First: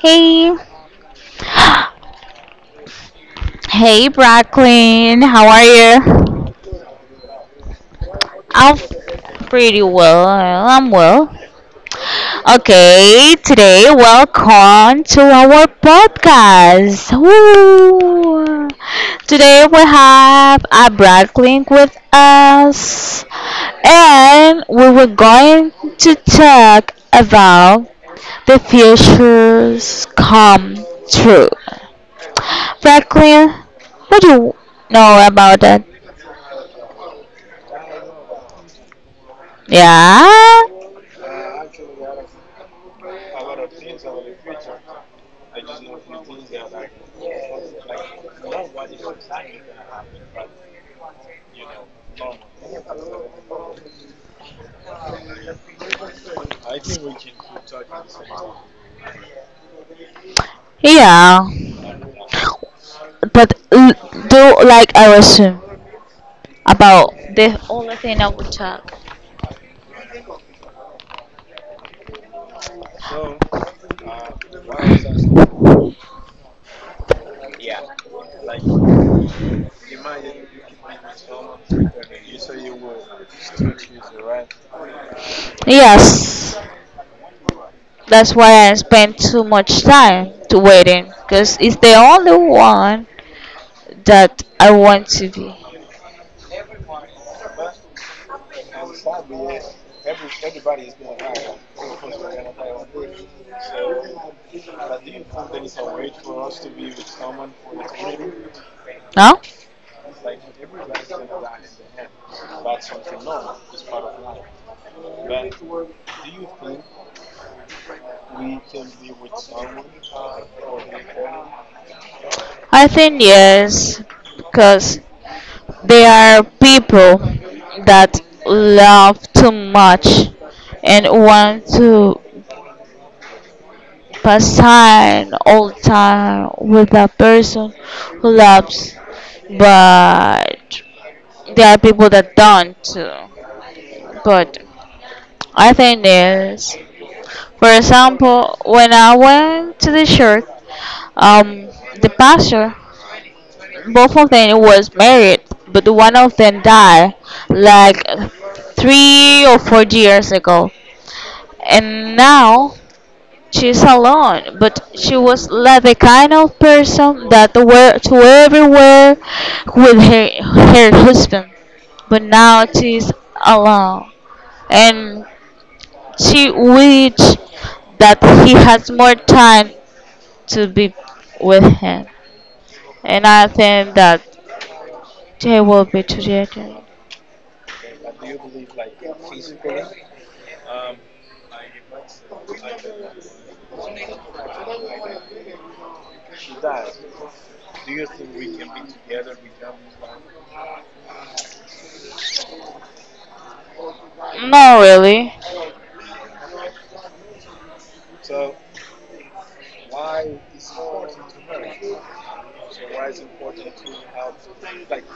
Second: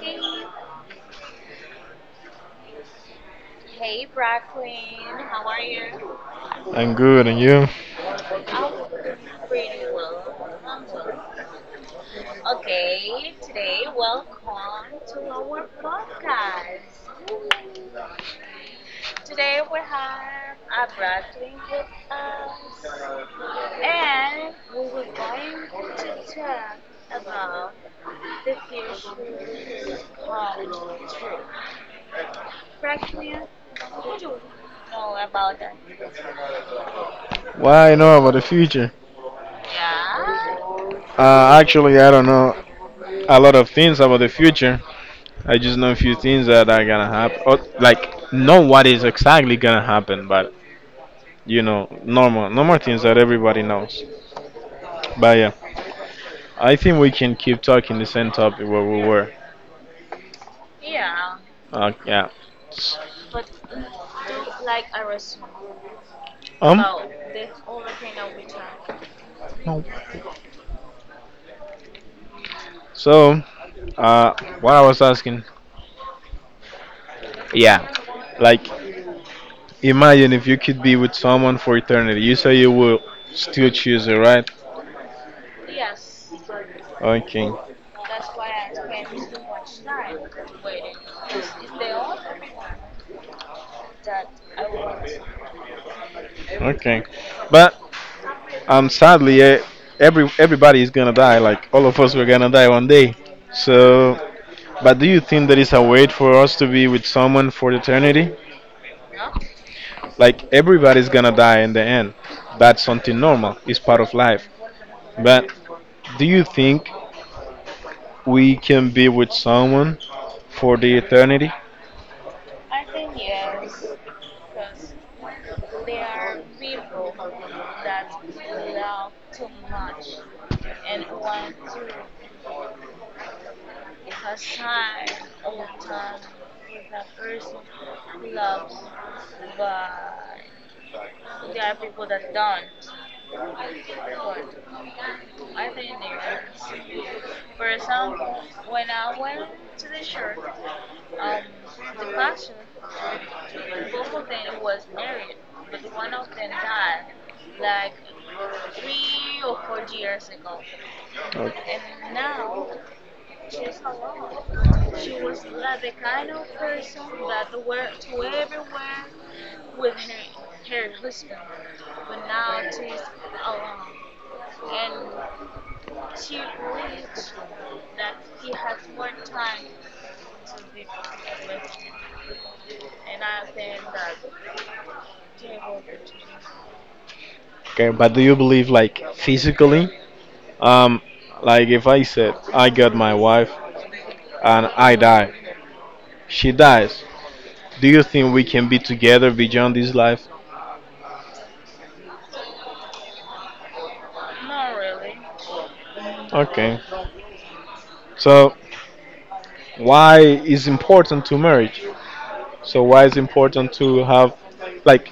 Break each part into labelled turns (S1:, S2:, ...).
S1: Hey, Bracklin, how are you?
S2: I'm good, and you?
S1: I'm pretty I'm well. Okay, today welcome to our podcast. Woo. Today we have a Bracklin with us, and we were going to talk about the futures come true. Franklin, what do you know about that?
S2: What I know about the future?
S1: Yeah,
S2: Actually, I don't know a lot of things about the future. I just know a few things that are gonna happen, or like know what is exactly gonna happen, but normal things that everybody knows. But yeah, I think we can keep talking the same topic where we were.
S1: yeah.
S2: Yeah. S-
S1: But do like I assume
S2: Um.
S1: about the only thing.
S2: No. So, uh, what I was asking, yeah, like, imagine if you could be with someone for eternity. You say you will still choose it, right?
S1: Yes,
S2: Okay,
S1: that's why I spend too much time to waiting because it's the only one that I want to be.
S2: okay. But sadly, everybody is gonna die. Like all of us, we're gonna die one day. So, but do you think there is a way for us to be with someone for eternity?
S1: No,
S2: Like everybody's gonna die in the end. That's something normal. It's part of life. But do you think we can be with someone for the eternity?
S1: I think yes because they are people that love too much and want to pass time all time with a person who loves, but there are people that don't too. But I think there's, for example, when I went to the church, um, the pastor both of them was married, but one of them died like 3 or 4 years ago,
S2: Okay.
S1: and now she's alone. But she was like the kind of person that were to everywhere with her husband, but now she's alone, and she wish that he has more time to be with him, and I think that they will be together.
S2: Okay, but do you believe like physically? Um, like if I said I got my wife and I die, she dies. Do you think we can be together beyond this life?
S1: Not really.
S2: Okay. So why is important to marriage? So why is important to have, like,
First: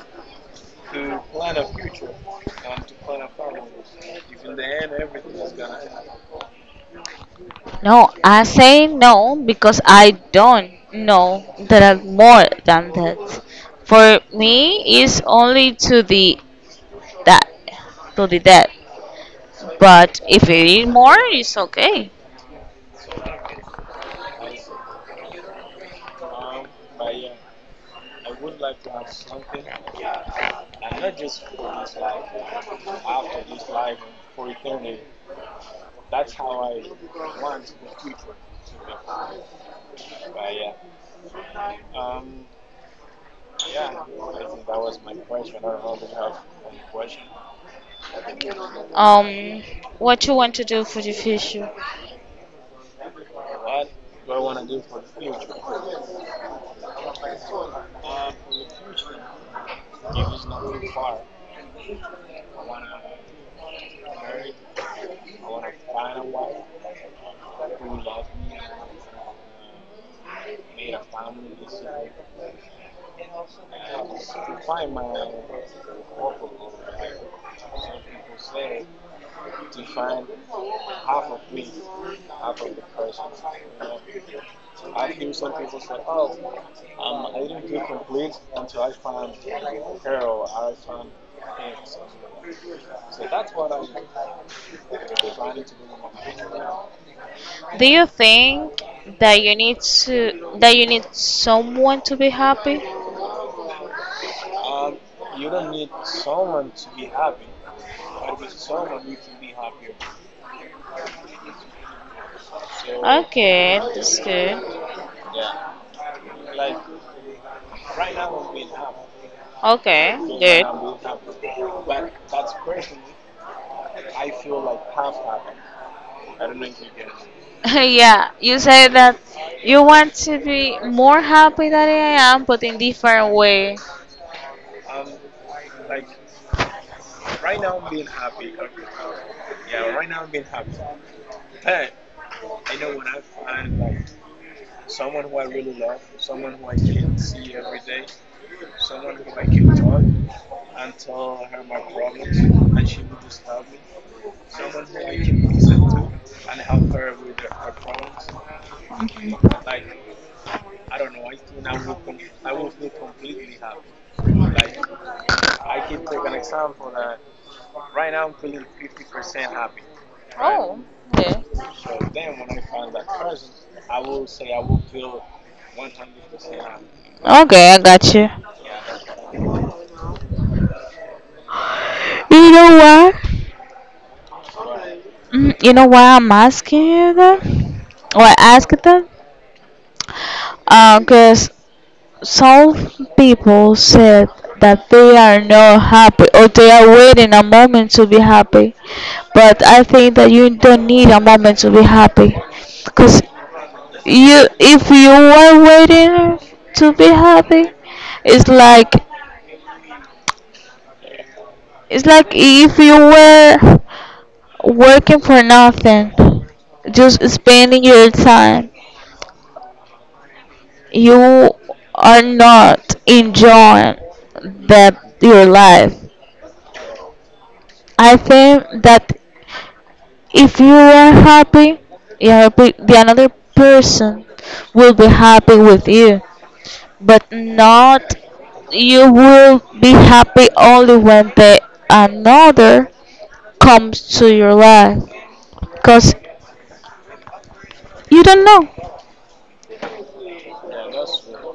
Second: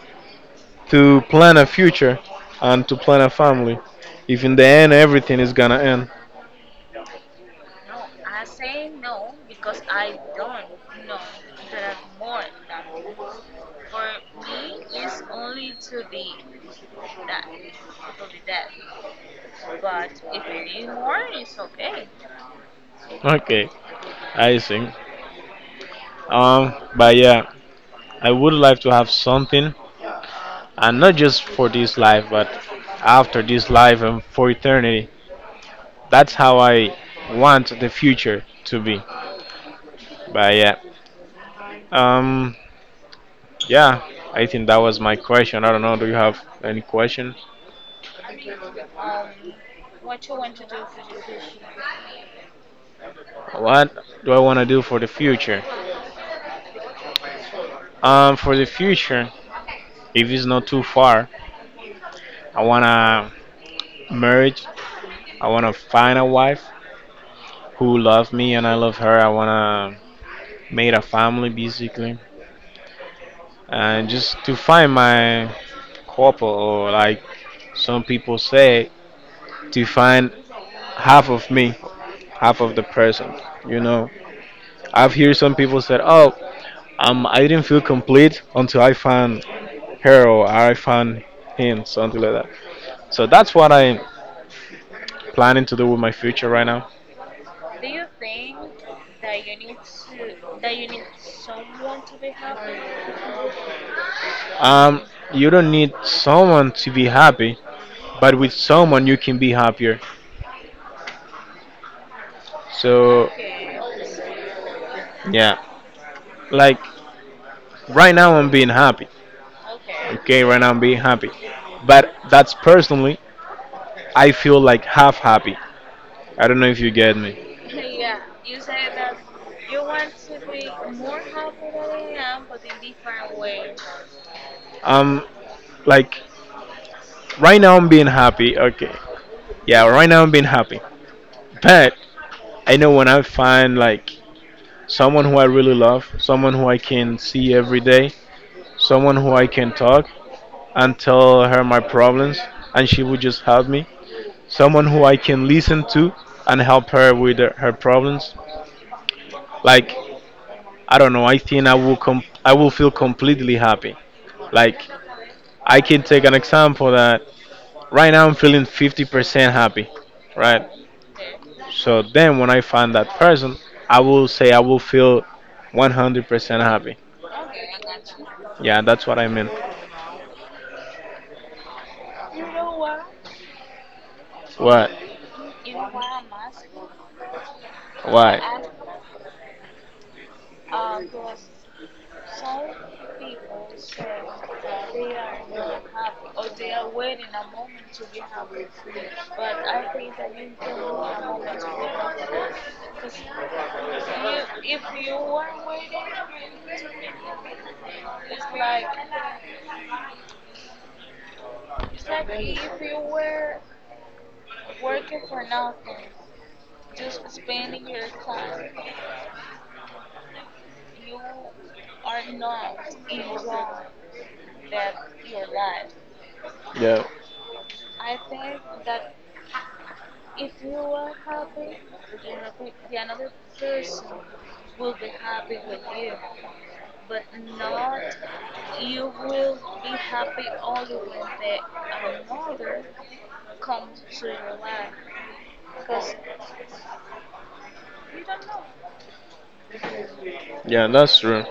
S2: to plan a future and to plan a family? If in the end everything is gonna end.
S1: No, I say no because I don't know there are more than that. For me, it's only to that the that. But if it is more, it's okay.
S2: Okay, I see. But yeah, I would like to have something, and not just for this life, but after this life and for eternity. That's how I want the future to be. But yeah, um, yeah, I think that was my question. I don't know. Do you have any question?
S1: Um, what you want to do for the future?
S2: What do I want to do for the future? For the future, if it's not too far, I wanna marriage. I wanna find a wife who loves me and I love her. I wanna make a family basically, and just to find my couple, or like, some people say, to find half of me, half of the person. You know, I've heard some people said, "Oh, I didn't feel complete until I found her, or I found him," something like that. So that's what I'm planning to do with my future right now.
S1: Do you think that you need someone to be happy?
S2: Um, you don't need someone to be happy, but with someone you can be happier. So
S1: Okay, that's good.
S2: yeah, like right now I'm being happy.
S1: Okay,
S2: Okay, right
S1: good.
S2: now I'm being happy, but that's personally. I feel like half happy. I don't know if you get me.
S1: Yeah, you say that you want to be more happy than I am, but in different way.
S2: Um, like right now I'm being happy. Okay, yeah, right now I'm being happy. But I know, when I find like someone who I really love, someone who I can see every day, someone who I can talk and tell her my problems, and she would just help me. Someone who I can listen to and help her with her problems. Like, I don't know. I think I will I will feel completely happy. Like, I can take an example that, right now, I'm feeling 50% happy, right?
S1: Oh, okay.
S2: So then, when I find that person, I will say I will feel 100% happy.
S1: Okay, I got you.
S2: Yeah, that's what I mean.
S1: You know what?
S2: What?
S1: You know why I'm asking you that? Or
S2: Why?
S1: ask that? Cause some people said that they are not happy or they are waiting a moment to be happy. But I think that you don't need a moment to be happy. Cause, you if you are waiting to be happy, it's like it's like if you were working for nothing, just spending your time, you are not enjoying that your life.
S2: Yeah,
S1: I think that if you are happy, you are the another person will be happy with you, but not. You will be happy only when the another comes to your life. Because you don't know.
S2: yeah, that's true.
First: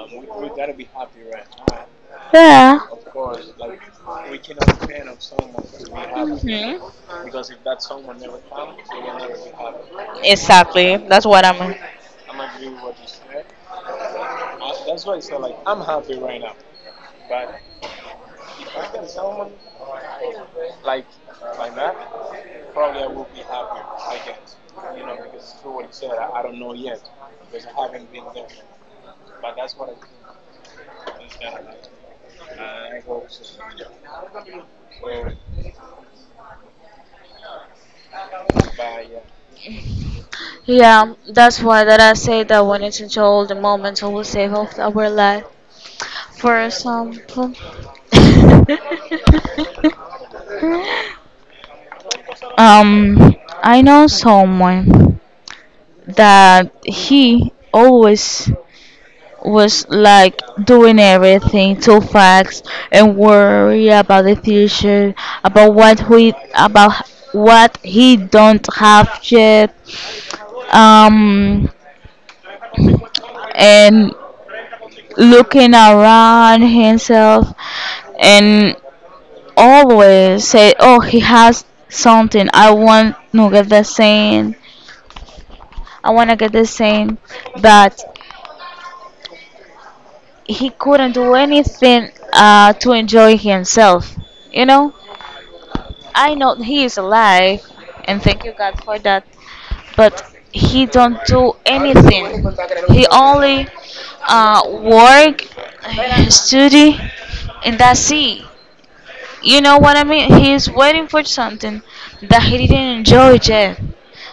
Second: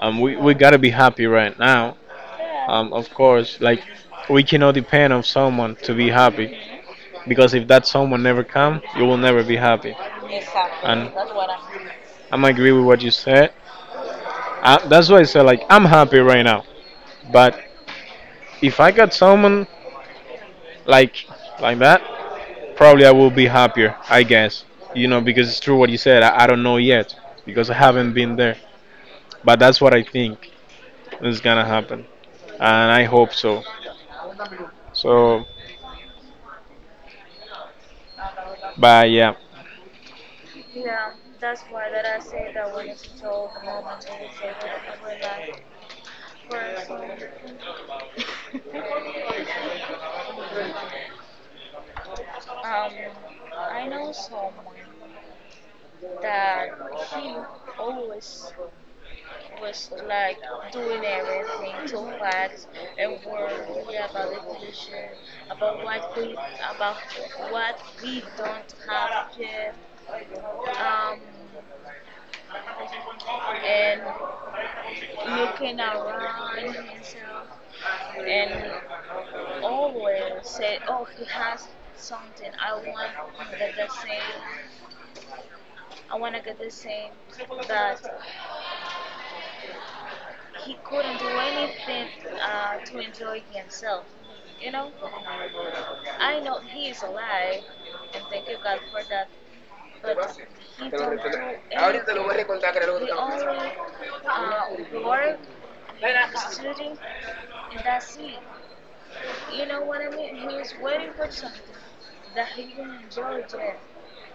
S2: We gotta be happy right now.
S1: Yeah.
S2: Of course, like, we cannot depend on someone to be happy,
S1: Hmm.
S2: because if that someone never come, you will never be happy.
S1: Exactly.
S2: And
S1: That's what I'm.
S2: I'm agree with what you said. That's why I said, like, I'm happy right now, but if I got someone like like that, probably I will be happier. I guess, because it's true what you said. I don't know yet, because I haven't been there, but that's what I think is gonna happen, and I hope so. So, but yeah,
S1: Yeah, that's why that I say that we need to enjoy all the moments we will save of our life. For example, Um, I know someone that he always was like doing everything too fast and worry about the future, about what he don't have yet, um, and looking around himself and always say, "Oh, he has something. I want to get the same. I want to get the same." But he couldn't do anything to enjoy himself. You know, I know he is alive, and thank you God for that. But he don't do anything. He only work, study, and that's it. You know what I mean? He is waiting for something that he didn't enjoy yet.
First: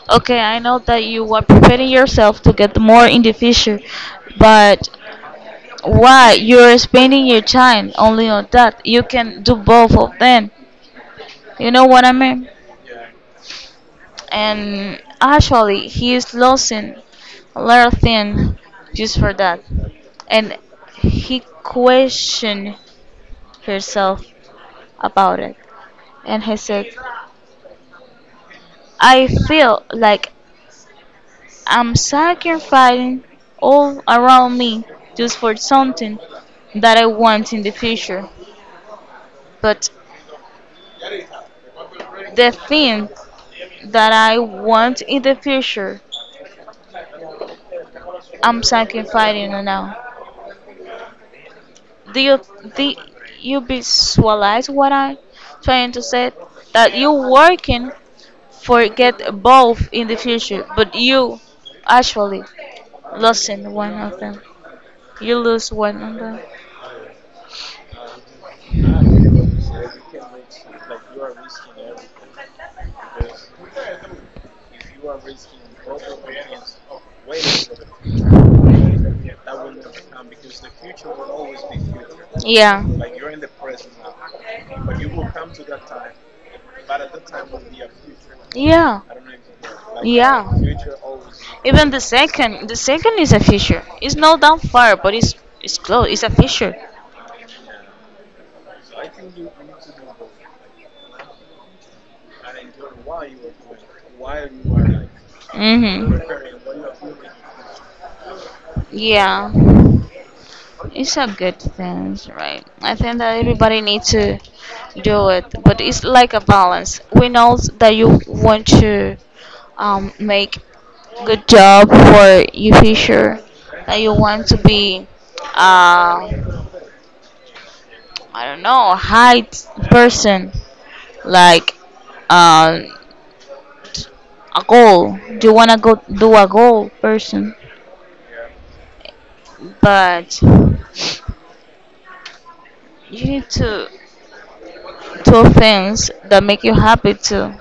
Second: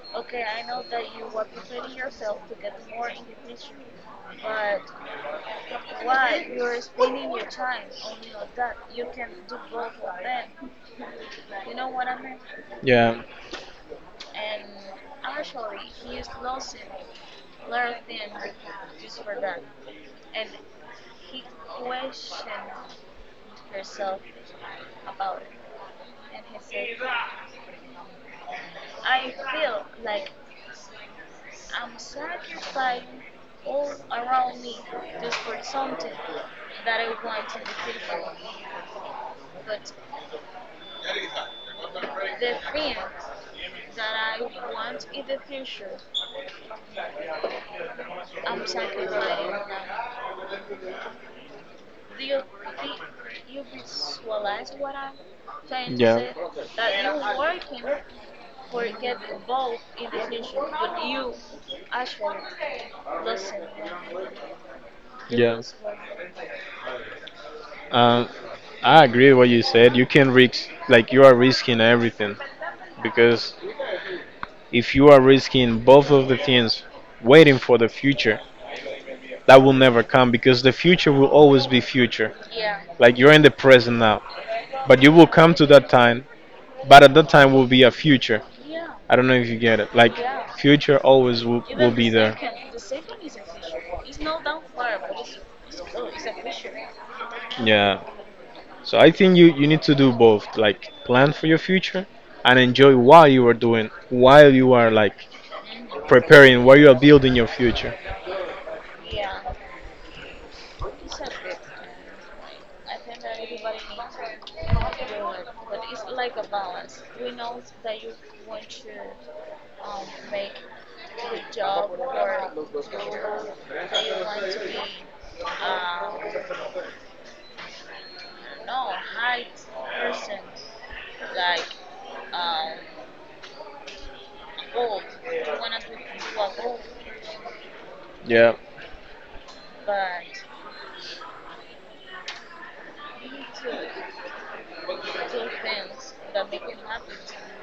S1: Okay, I know that you are preparing yourself to get more in the future, but why you're spending your time only on that? You can do both of them. You know what I mean?
S2: yeah,
S1: And actually, he is losing a lot of things just for that. And he questioned herself about it. And he said, I feel like I'm sacrificing all around me just for something that I want in the future. But the thing that I want in the future, I'm sacrificing it now. Do you do you visualize what I'm trying to
S2: yeah,
S1: say? That you working for get both in the future, but you actually losing one of them. You
S2: yeah.
S1: lose
S2: Lose work?
S1: one of them.
S2: Um, I agree with what you said. You can risk, like you are risking everything, because if you are risking both of the things, waiting for the future that will never come, because the future will always be future.
S1: Yeah.
S2: Like, you're in the present now, but you will come to that time, but at that time will be a future.
S1: Yeah.
S2: I don't know if you get it. Like,
S1: Yeah.
S2: future always will
S1: Even the
S2: be there.
S1: second, the second is a future. It's not that far, but it's close. It's a future.
S2: Yeah. So I think you need to do both, like plan for your future and enjoy while you are doing, while you are like
S1: Mm-hmm.
S2: preparing, while you are building your future.
S1: Yeah, it's a good thing, right? I think that everybody needs to do it, but it's like a balance. We know that you want to make good job for your future, that you want to be, uh, I don't know, high person, like uh, a goal. You wanna go do a goal person,
S2: Yeah.
S1: but you need to two things that make you happy too.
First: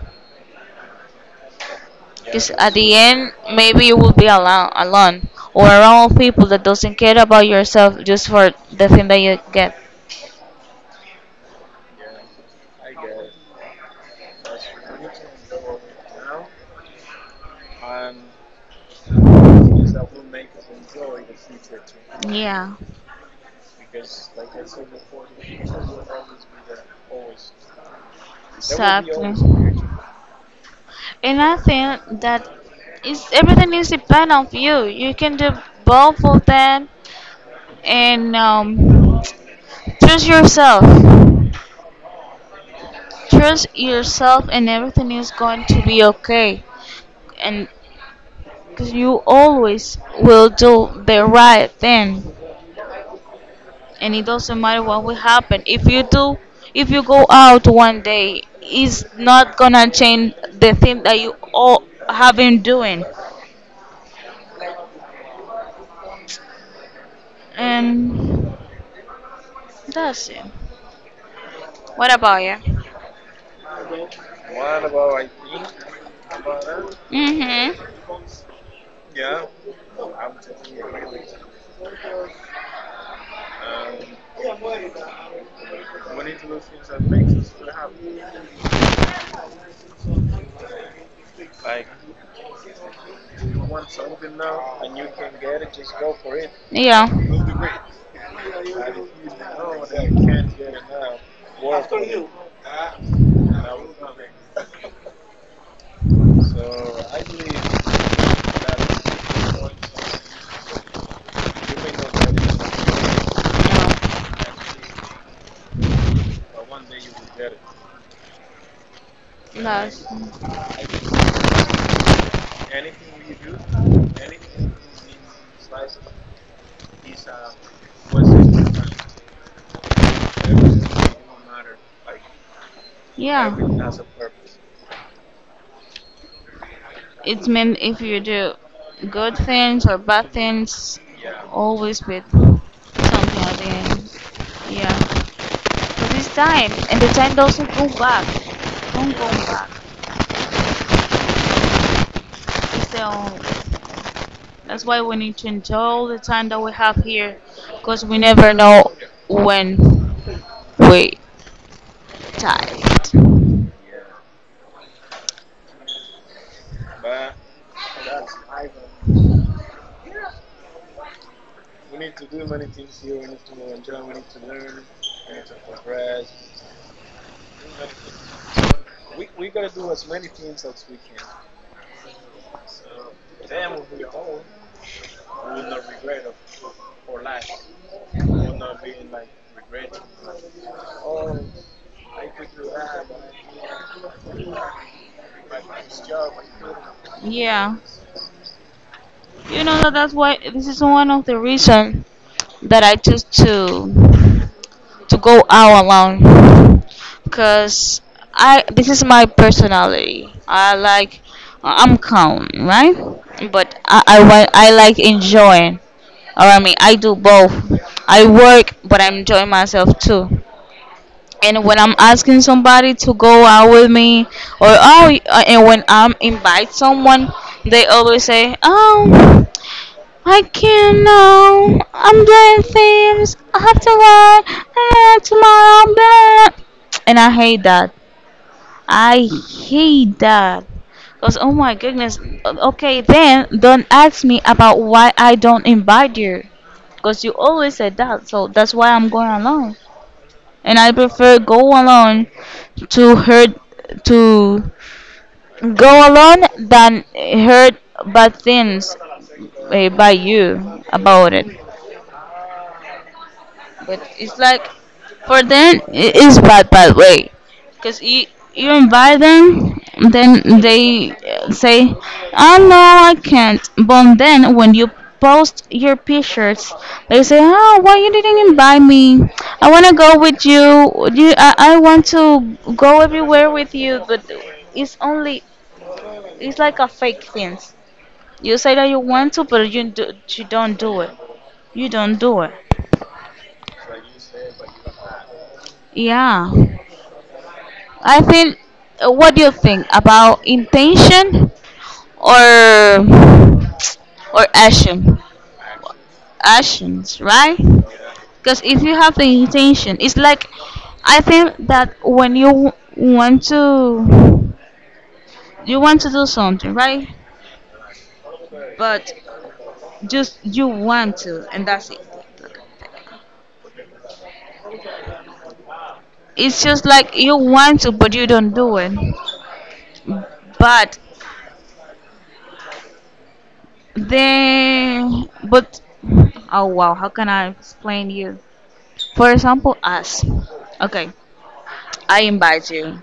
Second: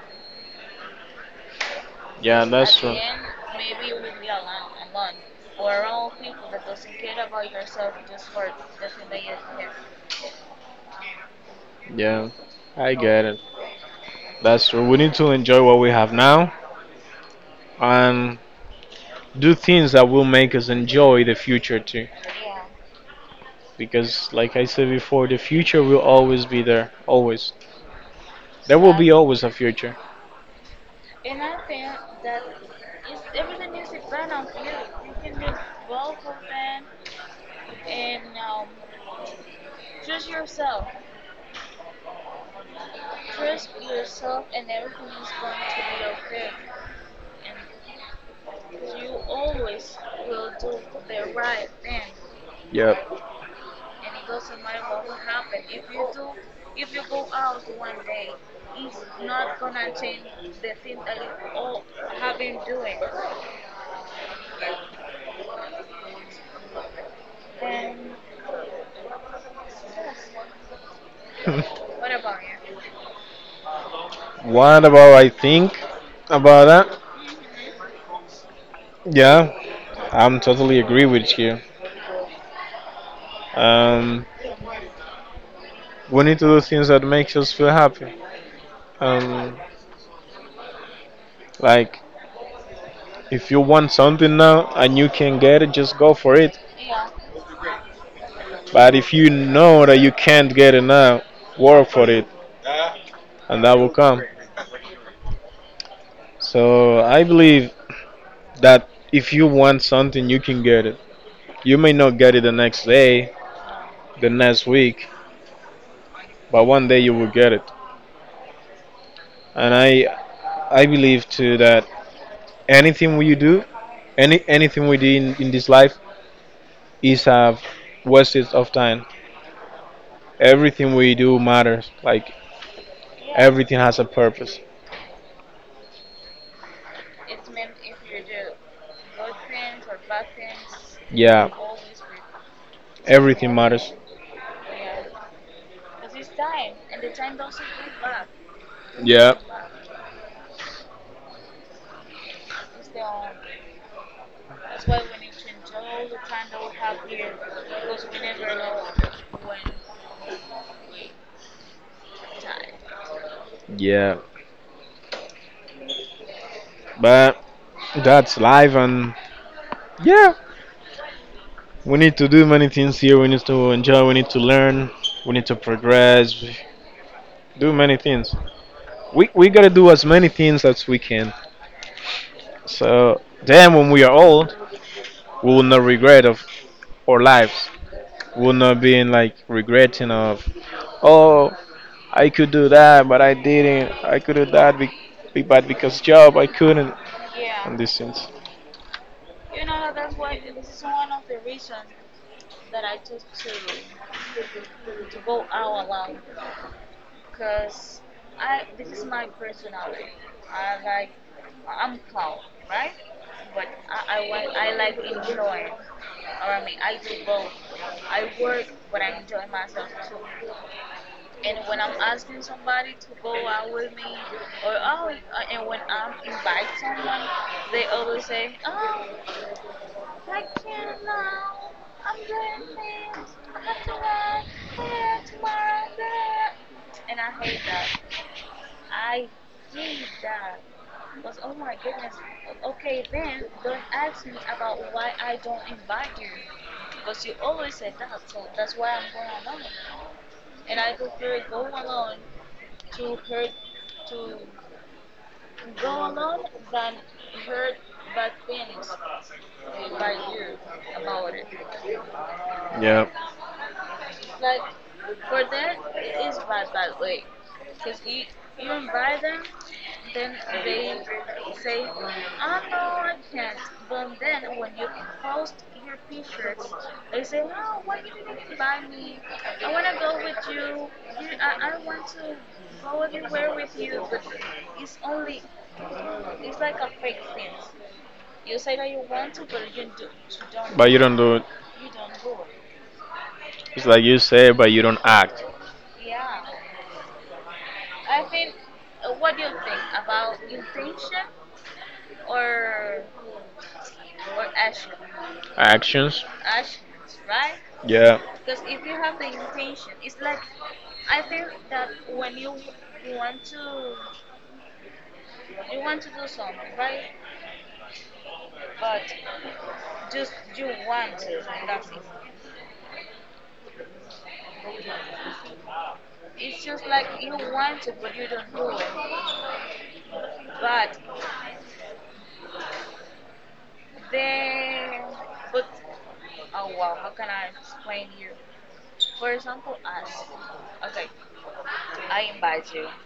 S2: Yeah,
S1: Because at
S2: that's
S1: the
S2: true.
S1: end, maybe you will be alone or around people that doesn't care about yourself just for the thing that you get.
S2: Yeah. I get it. That's true. We need to enjoy what we have now and do things that will make us enjoy the future too.
S1: Yeah.
S2: Because, like I said before, the future will always be there. Always. There will be
S1: Exactly.
S2: always a future.
S1: And I think that is everything is depend on you. You can do both of them and trust yourself. Trust yourself, and everything is going to be okay. And because you always will do the right thing.
S2: Yeah.
S1: And it doesn't matter what will happen. If you go out one day, it's not gonna change the thing that you all have been doing. And that's it. What about you?
S2: What about I think about that?
S1: Mhm.
S2: Yeah, I'm totally agree with you. Um, we need to do things that makes us feel happy. Um, Like, if you want something now and you can get it, just go for it.
S1: Yeah.
S2: But if you know that you can't get it now, work for it, and that will come. So I believe that, if you want something, you can get it. You may not get it the next day, the next week, but one day you will get it. And
S1: That's.
S2: I believe too that anything we do, anything we do in this life is a wastage of time. Everything we do matters. Like,
S1: Yeah.
S2: everything has a purpose.
S1: It meant if you do good things or bad things,
S2: Yeah.
S1: always with something
S2: Everything
S1: at the
S2: matters.
S1: end. Yeah. But it's time, and the time doesn't go back. Don't go
S2: Yeah.
S1: back. It's the only. That's why we need to enjoy all the time that we have here because we never know when we die.
S2: Yeah. But that's life, and yeah. We need to do many things here. We need to enjoy. We need to learn. We need to progress. Do many things. We gotta do as many things as we can. So then, when we are old, we will not regret of our lives. Would not be in, like, regretting of, oh, I could do that, but I didn't. I could do that, but because job, I couldn't.
S1: Yeah.
S2: And these things.
S1: You know that that's why this is one of the reasons that I choose to go out alone because I this is my personality. I like I'm calm, right? But want, I like enjoying. Or I mean, I do both. I work, but I enjoy myself too. And when I'm asking somebody to go out with me, or oh, and when I'm invite someone, they always say, "Oh, I can't know. I'm doing things. I have to work tomorrow." Blah, blah." And I hate that. I hate that. Cause oh my goodness. Okay, then don't ask me about why I don't invite you. Cause you always said that. So that's why I'm going alone, and I prefer go alone to hurt to go alone than hurt bad things by you about it.
S2: Yeah.
S1: But it's like for them it is bad way because you invite them, then they say oh no, I can't. But then when you post your pictures, they say oh why you didn't invite me, I want to go with you I want to go everywhere with you, but it's only, it's like a fake thing. You say that you want to, but you don't
S2: But you
S1: do it.
S2: don't do it.
S1: You don't do it.
S2: It's like you say, but you don't act.
S1: Yeah. I think, what do you think about intention or action?
S2: Actions.
S1: Actions, right?
S2: Yeah.
S1: Because if you have the intention, it's like I think that when you want to, you want to do something, right? But just you want to, and that's it. It's just like you want to, but you don't do it. But but oh wow, how can I explain you? For example, us. Okay, I invite you,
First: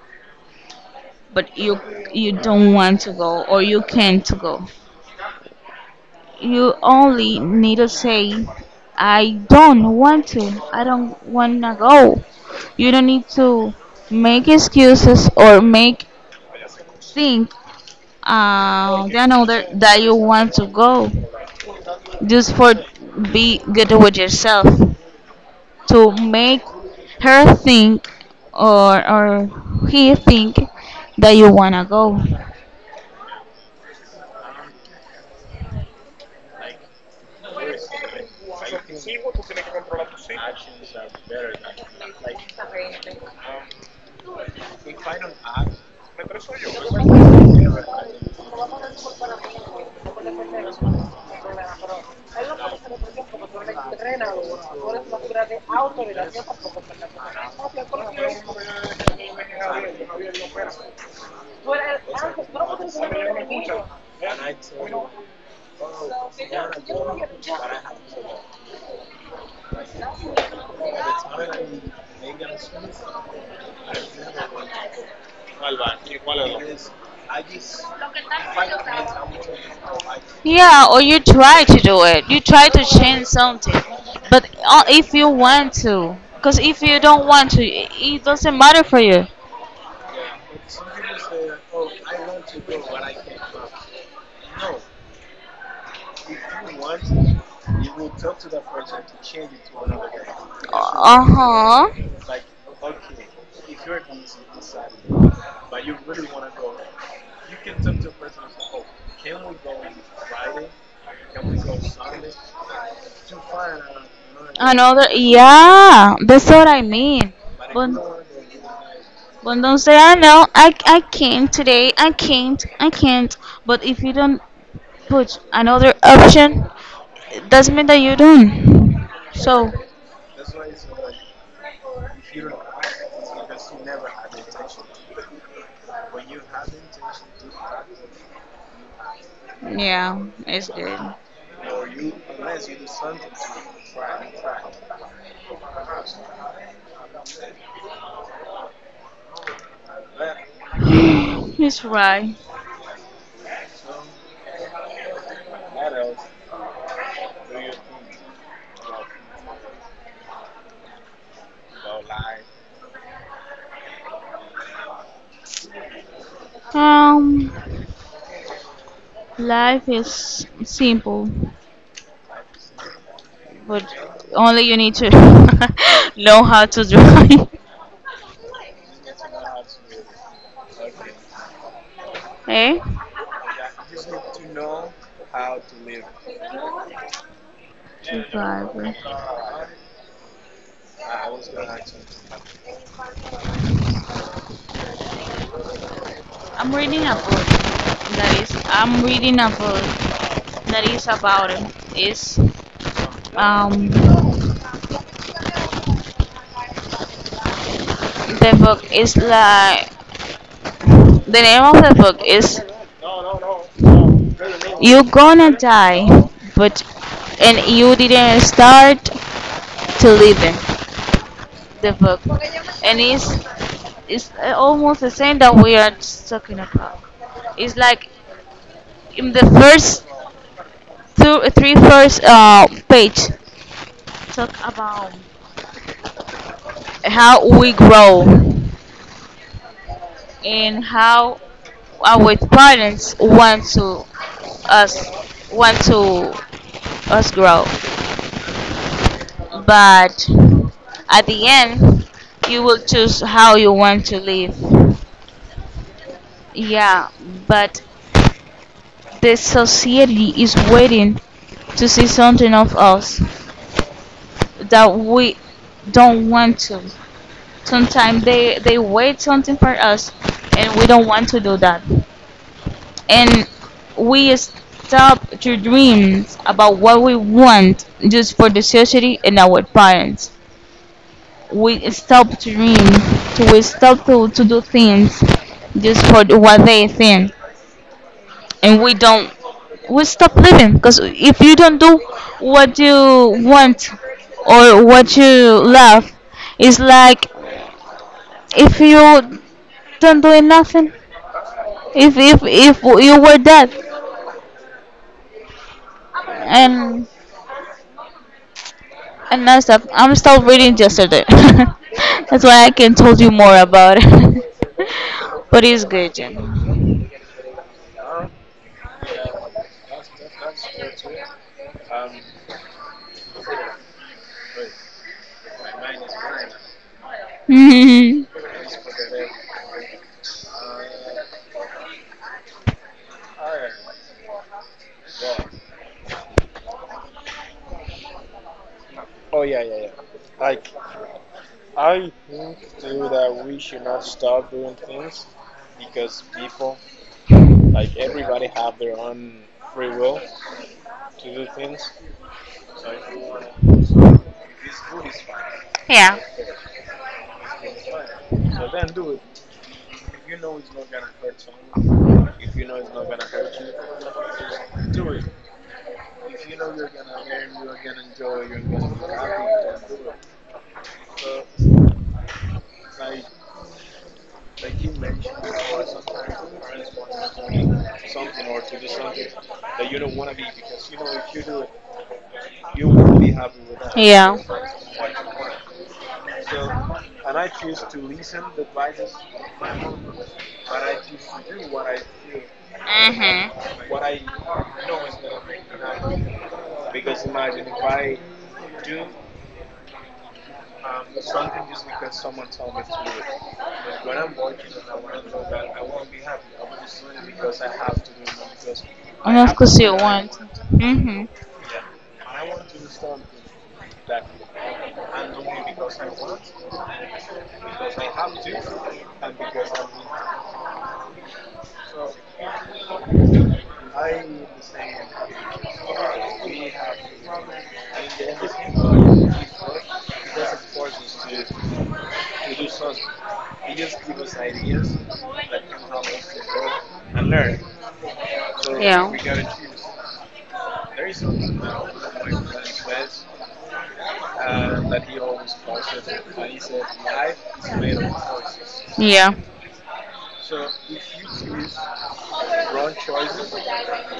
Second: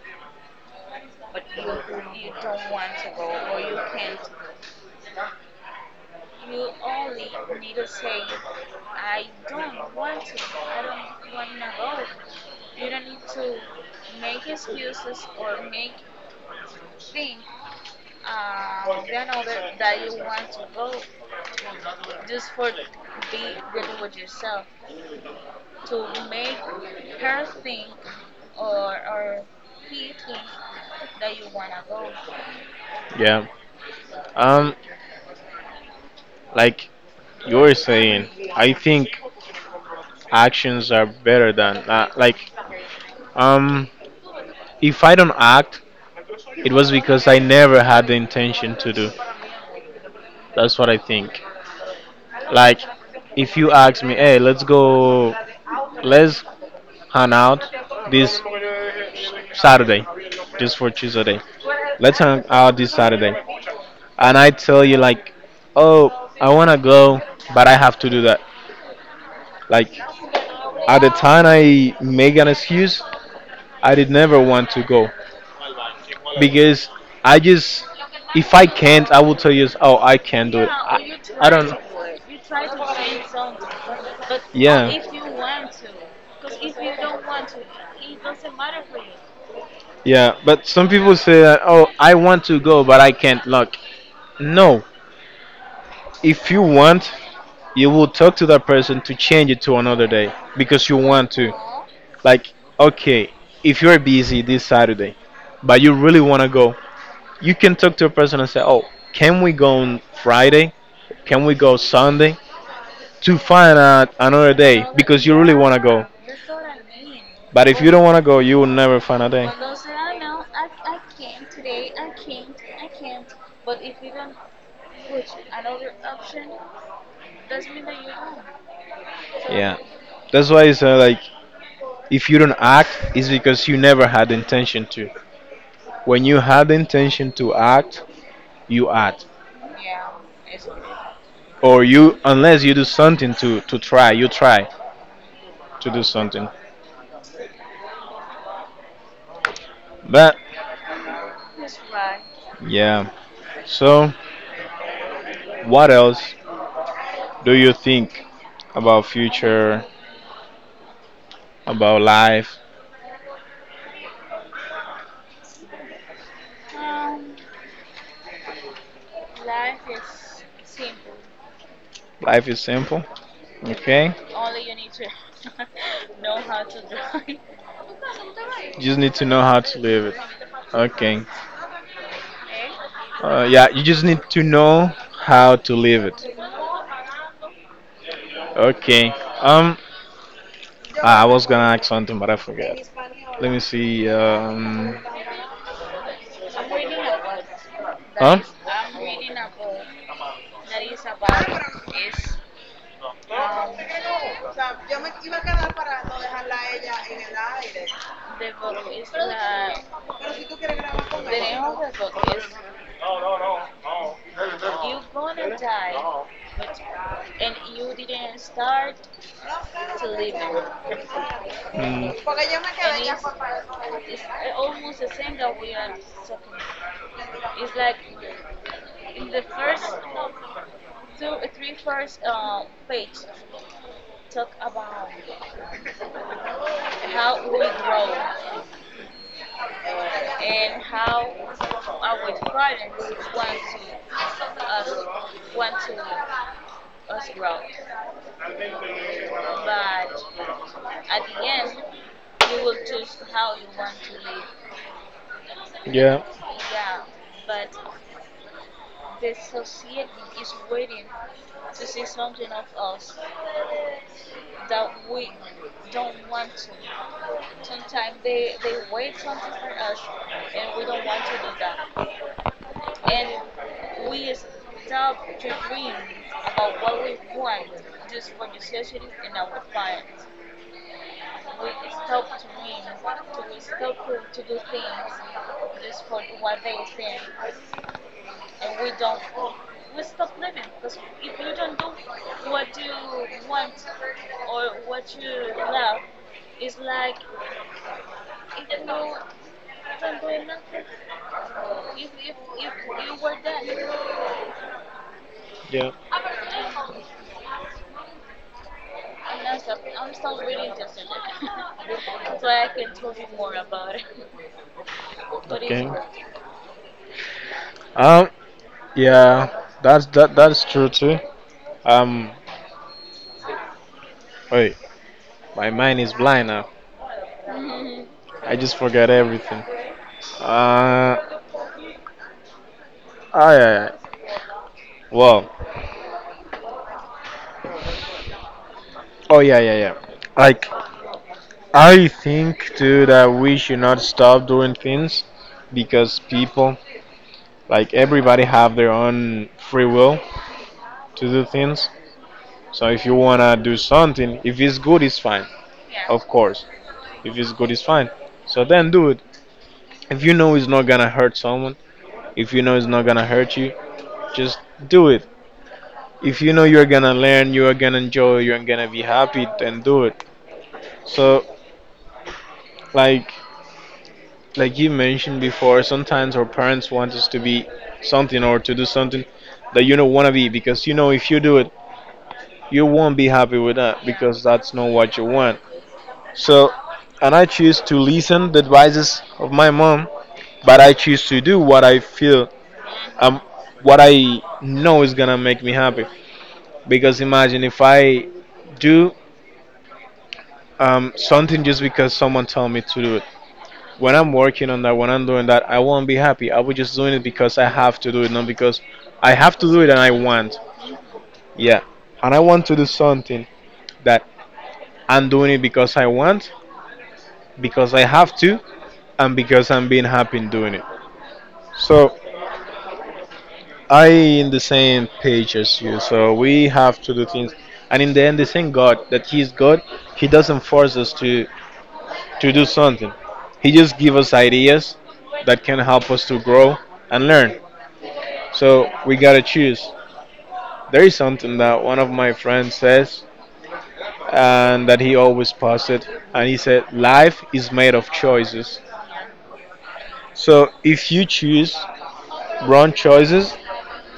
S1: but you don't want to go or you can't to go. You only need to say, I don't want to. I don't wanna go. You don't need to make excuses or make think then other that you want to go just for be good with yourself, to make her think or he think that you wanna go.
S2: Yeah. Um, like you were saying, I think actions are better than like um. If I don't act, it was because I never had the intention to do. That's what I think. Like, if you ask me, hey, let's go, let's hang out this Saturday, just for Tuesday. Let's hang out this Saturday. And I tell you, like, oh, I want to go, but I have to do that. Like, at the time I make an excuse, I did never want to go, because I just, if I can't, I will tell you, oh, I can't do it.
S1: Yeah, or
S2: I,
S1: you
S2: I
S1: try
S2: don't.
S1: to do it. You try to change something.
S2: But not.
S1: But
S2: Yeah.
S1: if you want to, because if you don't want to, it doesn't matter for you.
S2: Yeah, but some people say that, oh, I want to go, but I can't look. No, if you want, you will talk to that person to change it to another day, because you
S1: Uh
S2: want to. No,
S1: huh.
S2: like, okay, if you're busy this Saturday, but you really want to go, you can talk to a person and say, oh, can we go on Friday? Can we go Sunday? To find out another day, another,
S1: Another
S2: because you really want to go.
S1: yeah, that's what I mean.
S2: But if you don't want to
S1: But
S2: go, you will never find a day.
S1: But don't say I know I can't today. I can't. I can't. But if you don't put another option, it doesn't mean that you don't. So
S2: Yeah. That's why it's, like, if you don't act, it's because you never had the intention to. When you had the intention to act, you act.
S1: yeah, it's good.
S2: Or you, unless you do something to try, you try to do something. But
S1: It's right.
S2: yeah. So what else do you think about future, about life?
S1: Um, life is simple,
S2: Life is simple.
S1: but
S2: Okay.
S1: only you need to know how to drive.
S2: You just need to know how to live it. Okay.
S1: Eh?
S2: Yeah, you just need to know how to live it.
S1: To drive.
S2: Okay. Um, I was gonna ask something, but I forgot. Let me see.
S1: I'm reading a book
S2: Huh?
S1: I'm reading a book that is about it. It's um The book is like the name of the book is "You Gonna Die," but and you didn't start to live in the
S2: Mm,
S1: book, and it's almost the same that we are talking about. It's like in the first two, three first page talk about how we grow and how our parents us want to us grow, but at the end you will choose how you want to live.
S2: yeah,
S1: Yeah, but the society is waiting to see something of us that we don't want to. Sometimes they wait something for us, and we don't want to do that, and we stop to dream about what we want just for the society and our parents. We stop to dream. We stop to do things just for what they think, and we don't. We stop living because if you don't do what you want or what you love, it's like if you don't do nothing. If you were dead,
S2: yeah.
S1: and and that's that. I'm still reading yesterday. That's why I can tell you more about it. But it's
S2: Okay.
S1: good, Jen.
S2: Um, yeah. That's that. That's true too. Um, Wait. My mind is blind now. I just forgot everything. Uh, oh yeah. Yeah. Well. Oh yeah, yeah, yeah. Like, I think too that we should not stop doing things because people, like everybody, have their own free will to do things. So if you wanna do something, if it's good, it's fine.
S1: Yeah.
S2: Of course, if it's good, it's fine. So then do it. If you know it's not gonna hurt someone, if you know it's not gonna hurt you, just do it. If you know you're gonna learn, you are gonna enjoy, you're gonna be happy, then do it. So, like like you mentioned before, sometimes our parents want us to be something or to do something that you don't want to be, because you know if you do it, you won't be happy with that,
S1: Yeah.
S2: because that's not
S1: What.
S2: what you want. So, and I choose to listen the advices of my mom, but I choose to do what I feel, um
S1: Mhm.
S2: what I know is gonna make me happy. Because imagine if I do, something just because someone told me to do, when I'm working on that, when I'm doing that, I won't be happy. I will just doing it because I have to do it, not because
S1: I.
S2: I
S1: And of have to
S2: have to
S1: course
S2: do it and I want.
S1: do. Mhm.
S2: Yeah. And I want to do something that I'm doing it because I want, because I have to, and because I'm being happy in doing it. So I in the same page as you. So we have to do things, and in the end the same God that He is God, He doesn't force us to do something. He just gives us ideas that can help us to grow and learn. So we gotta choose. There is something that one of my friends says, and that he always posted, and he said, life is made of choices.
S1: Yeah.
S2: So if you choose wrong choices,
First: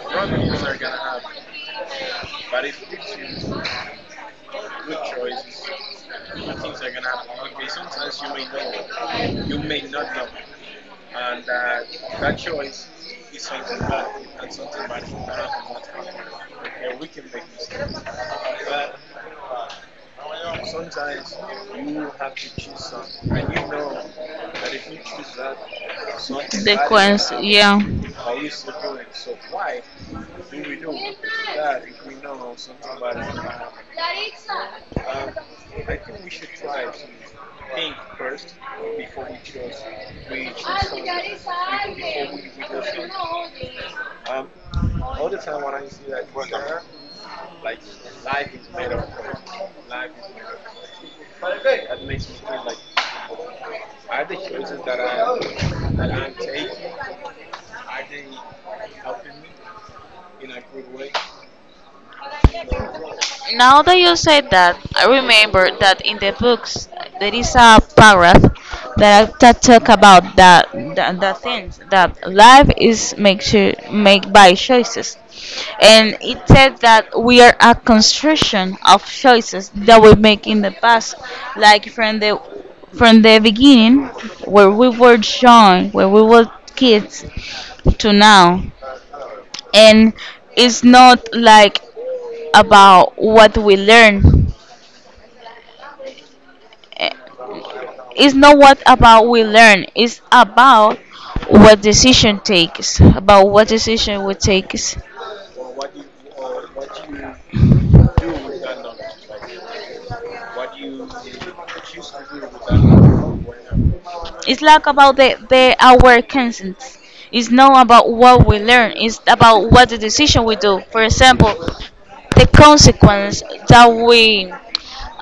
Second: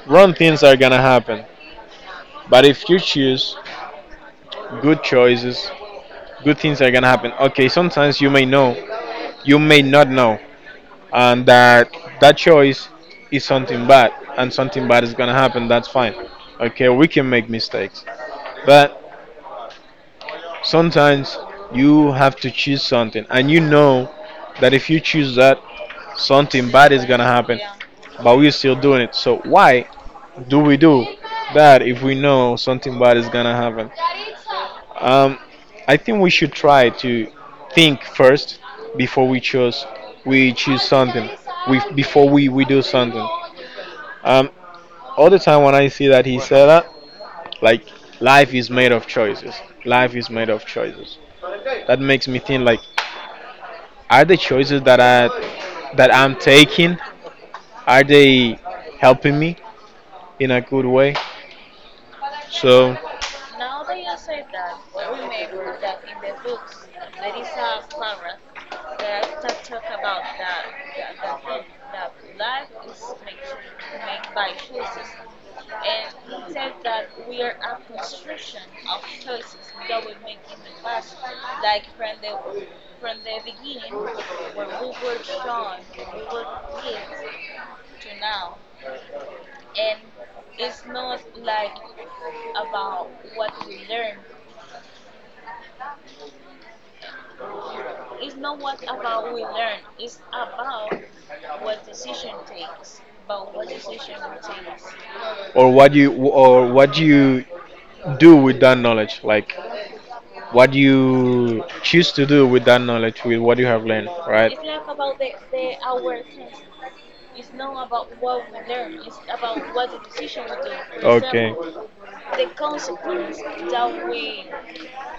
S2: wrong things are gonna happen. But if you choose good choices, good things are gonna happen. Okay, sometimes you may know, you may not know, and that choice is something bad, and something bad is gonna happen. That's fine. Okay, we can make mistakes, but sometimes you have to choose something, and you know that if you choose that, something bad is
S1: Going
S2: gonna happen,
S1: yeah.
S2: but we're still doing it. So why do we do that, if we know something bad is gonna happen? Um, I think we should try to think first before we choose something. We Before we do something. Um, all the time when I see that he said that, like, life is made of choices. Life is made of choices. That makes me think, like, are the choices that I'm taking, are they helping me in a good way? So,
S1: Now that you say that, I remember that in the books there is a paragraph that talk about that things that life is make sure, make by choices, and it said that we are a construction of choices that we make in the past, like from the beginning where we were kids to now. And it's not like about what we learn. Eh, It's not what about we learn. It's about what decision takes. About what decision we takes.
S2: or what you, do with that knowledge, like what you choose to do with that knowledge, with what you have learned, right?
S1: It's like about the our consent. It's not about what we learn. It's about what the decision we do. For example,
S2: Okay.
S1: the consequence that we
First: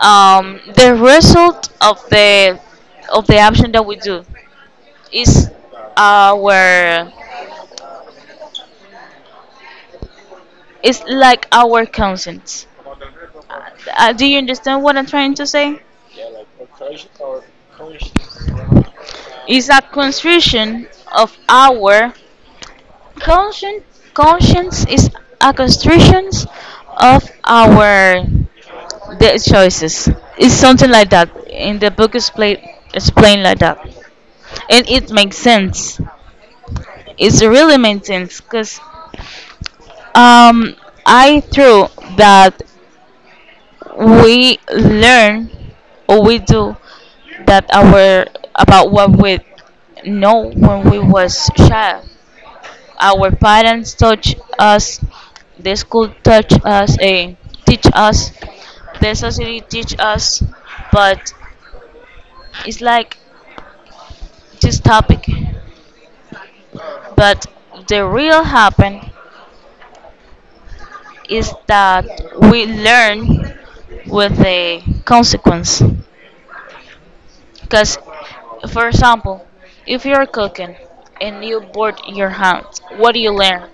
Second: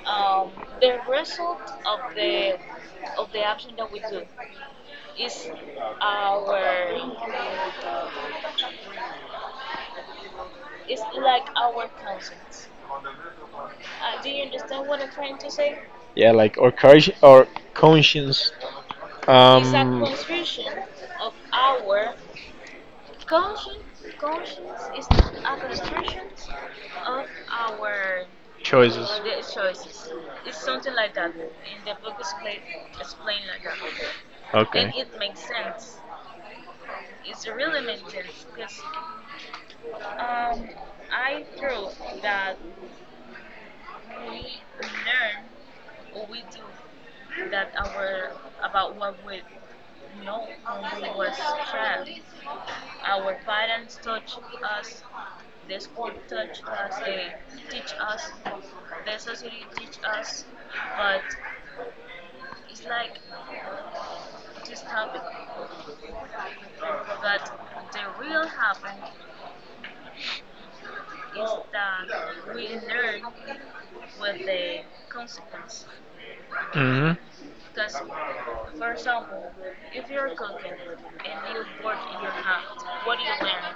S1: the result of the action that we do is our, it's like our consent. Do you understand what I'm trying to say?
S2: Yeah, like, or courage, or conscience.
S1: It's a
S2: Um.
S1: constriction of our conscience. Conscience is a constriction of our
S2: Choices.
S1: the choices. It's something like that. In the book, is played explained like that, and it makes sense. It really makes sense because um, I threw that we learn or we do that our about what we know when we was child. Our parents touch us, the school touch us, teach us, the society teach us, but it's like this topic. But the real happen is that we learn with the consequence.
S2: Hmm.
S1: Because, for example, if you're cooking and you board your hands, what do you learn?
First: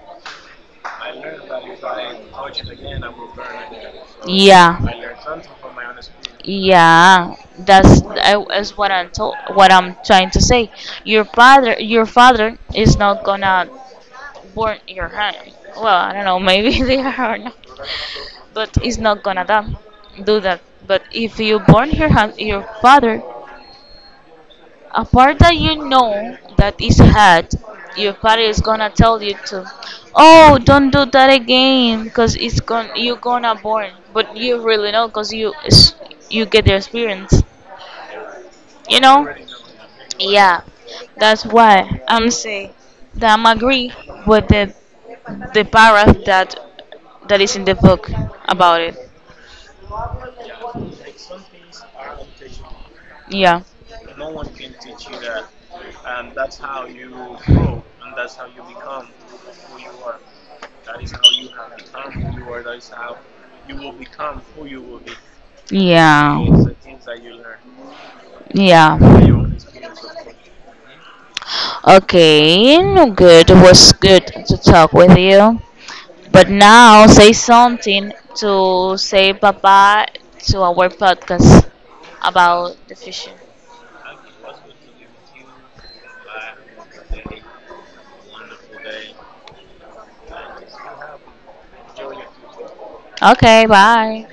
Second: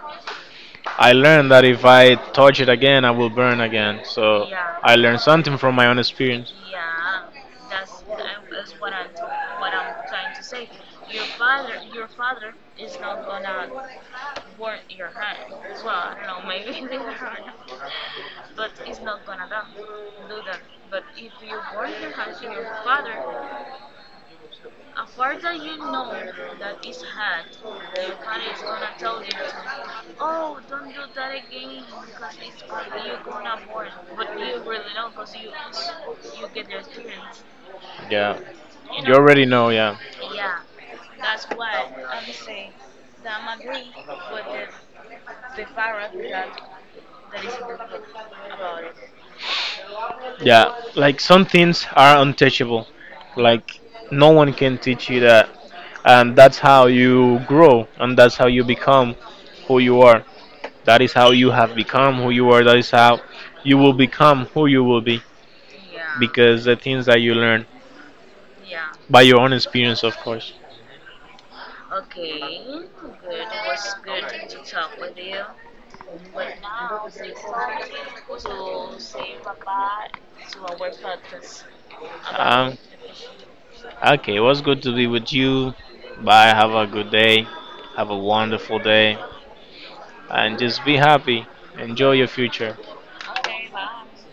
S2: I learned that if I touch it again, I will burn again. So
S1: Yeah,
S2: I learned something from my own experience.
S1: yeah. That's I- is what I'm told, what I'm trying to say. Your father is not gonna burn your hand. Well, I don't know, maybe they are or not, but it's not gonna do that. But if you burn your hand, your father a part that you know that is hard, your father is gonna tell you to, oh, don't do that again, because it's going you're gonna burn. But you really know, because you get the experience,
S2: Yeah.
S1: you
S2: You
S1: know.
S2: already know, yeah.
S1: Yeah, that's why I'm saying that I'm agree with the paragraph that is in the book about it.
S2: Yeah. Like, some things are untouchable.
S1: Yeah,
S2: Like, no one can teach you that. And that's how you grow, and that's how you become who you are. That is how you have become who you are. That is how you will become who you will be.
S1: yeah,
S2: Because the things that you learn
S1: yeah.
S2: by your own experience, of course.
S1: Okay, no good. It was good to talk with you. But now say something to say bye-bye to our podcast about
S2: Um,
S1: the fishing.
S2: okay, it was good to be with you. Bye. Have a good day. Have a wonderful day. And just be happy. Enjoy your future.
S1: Okay, bye.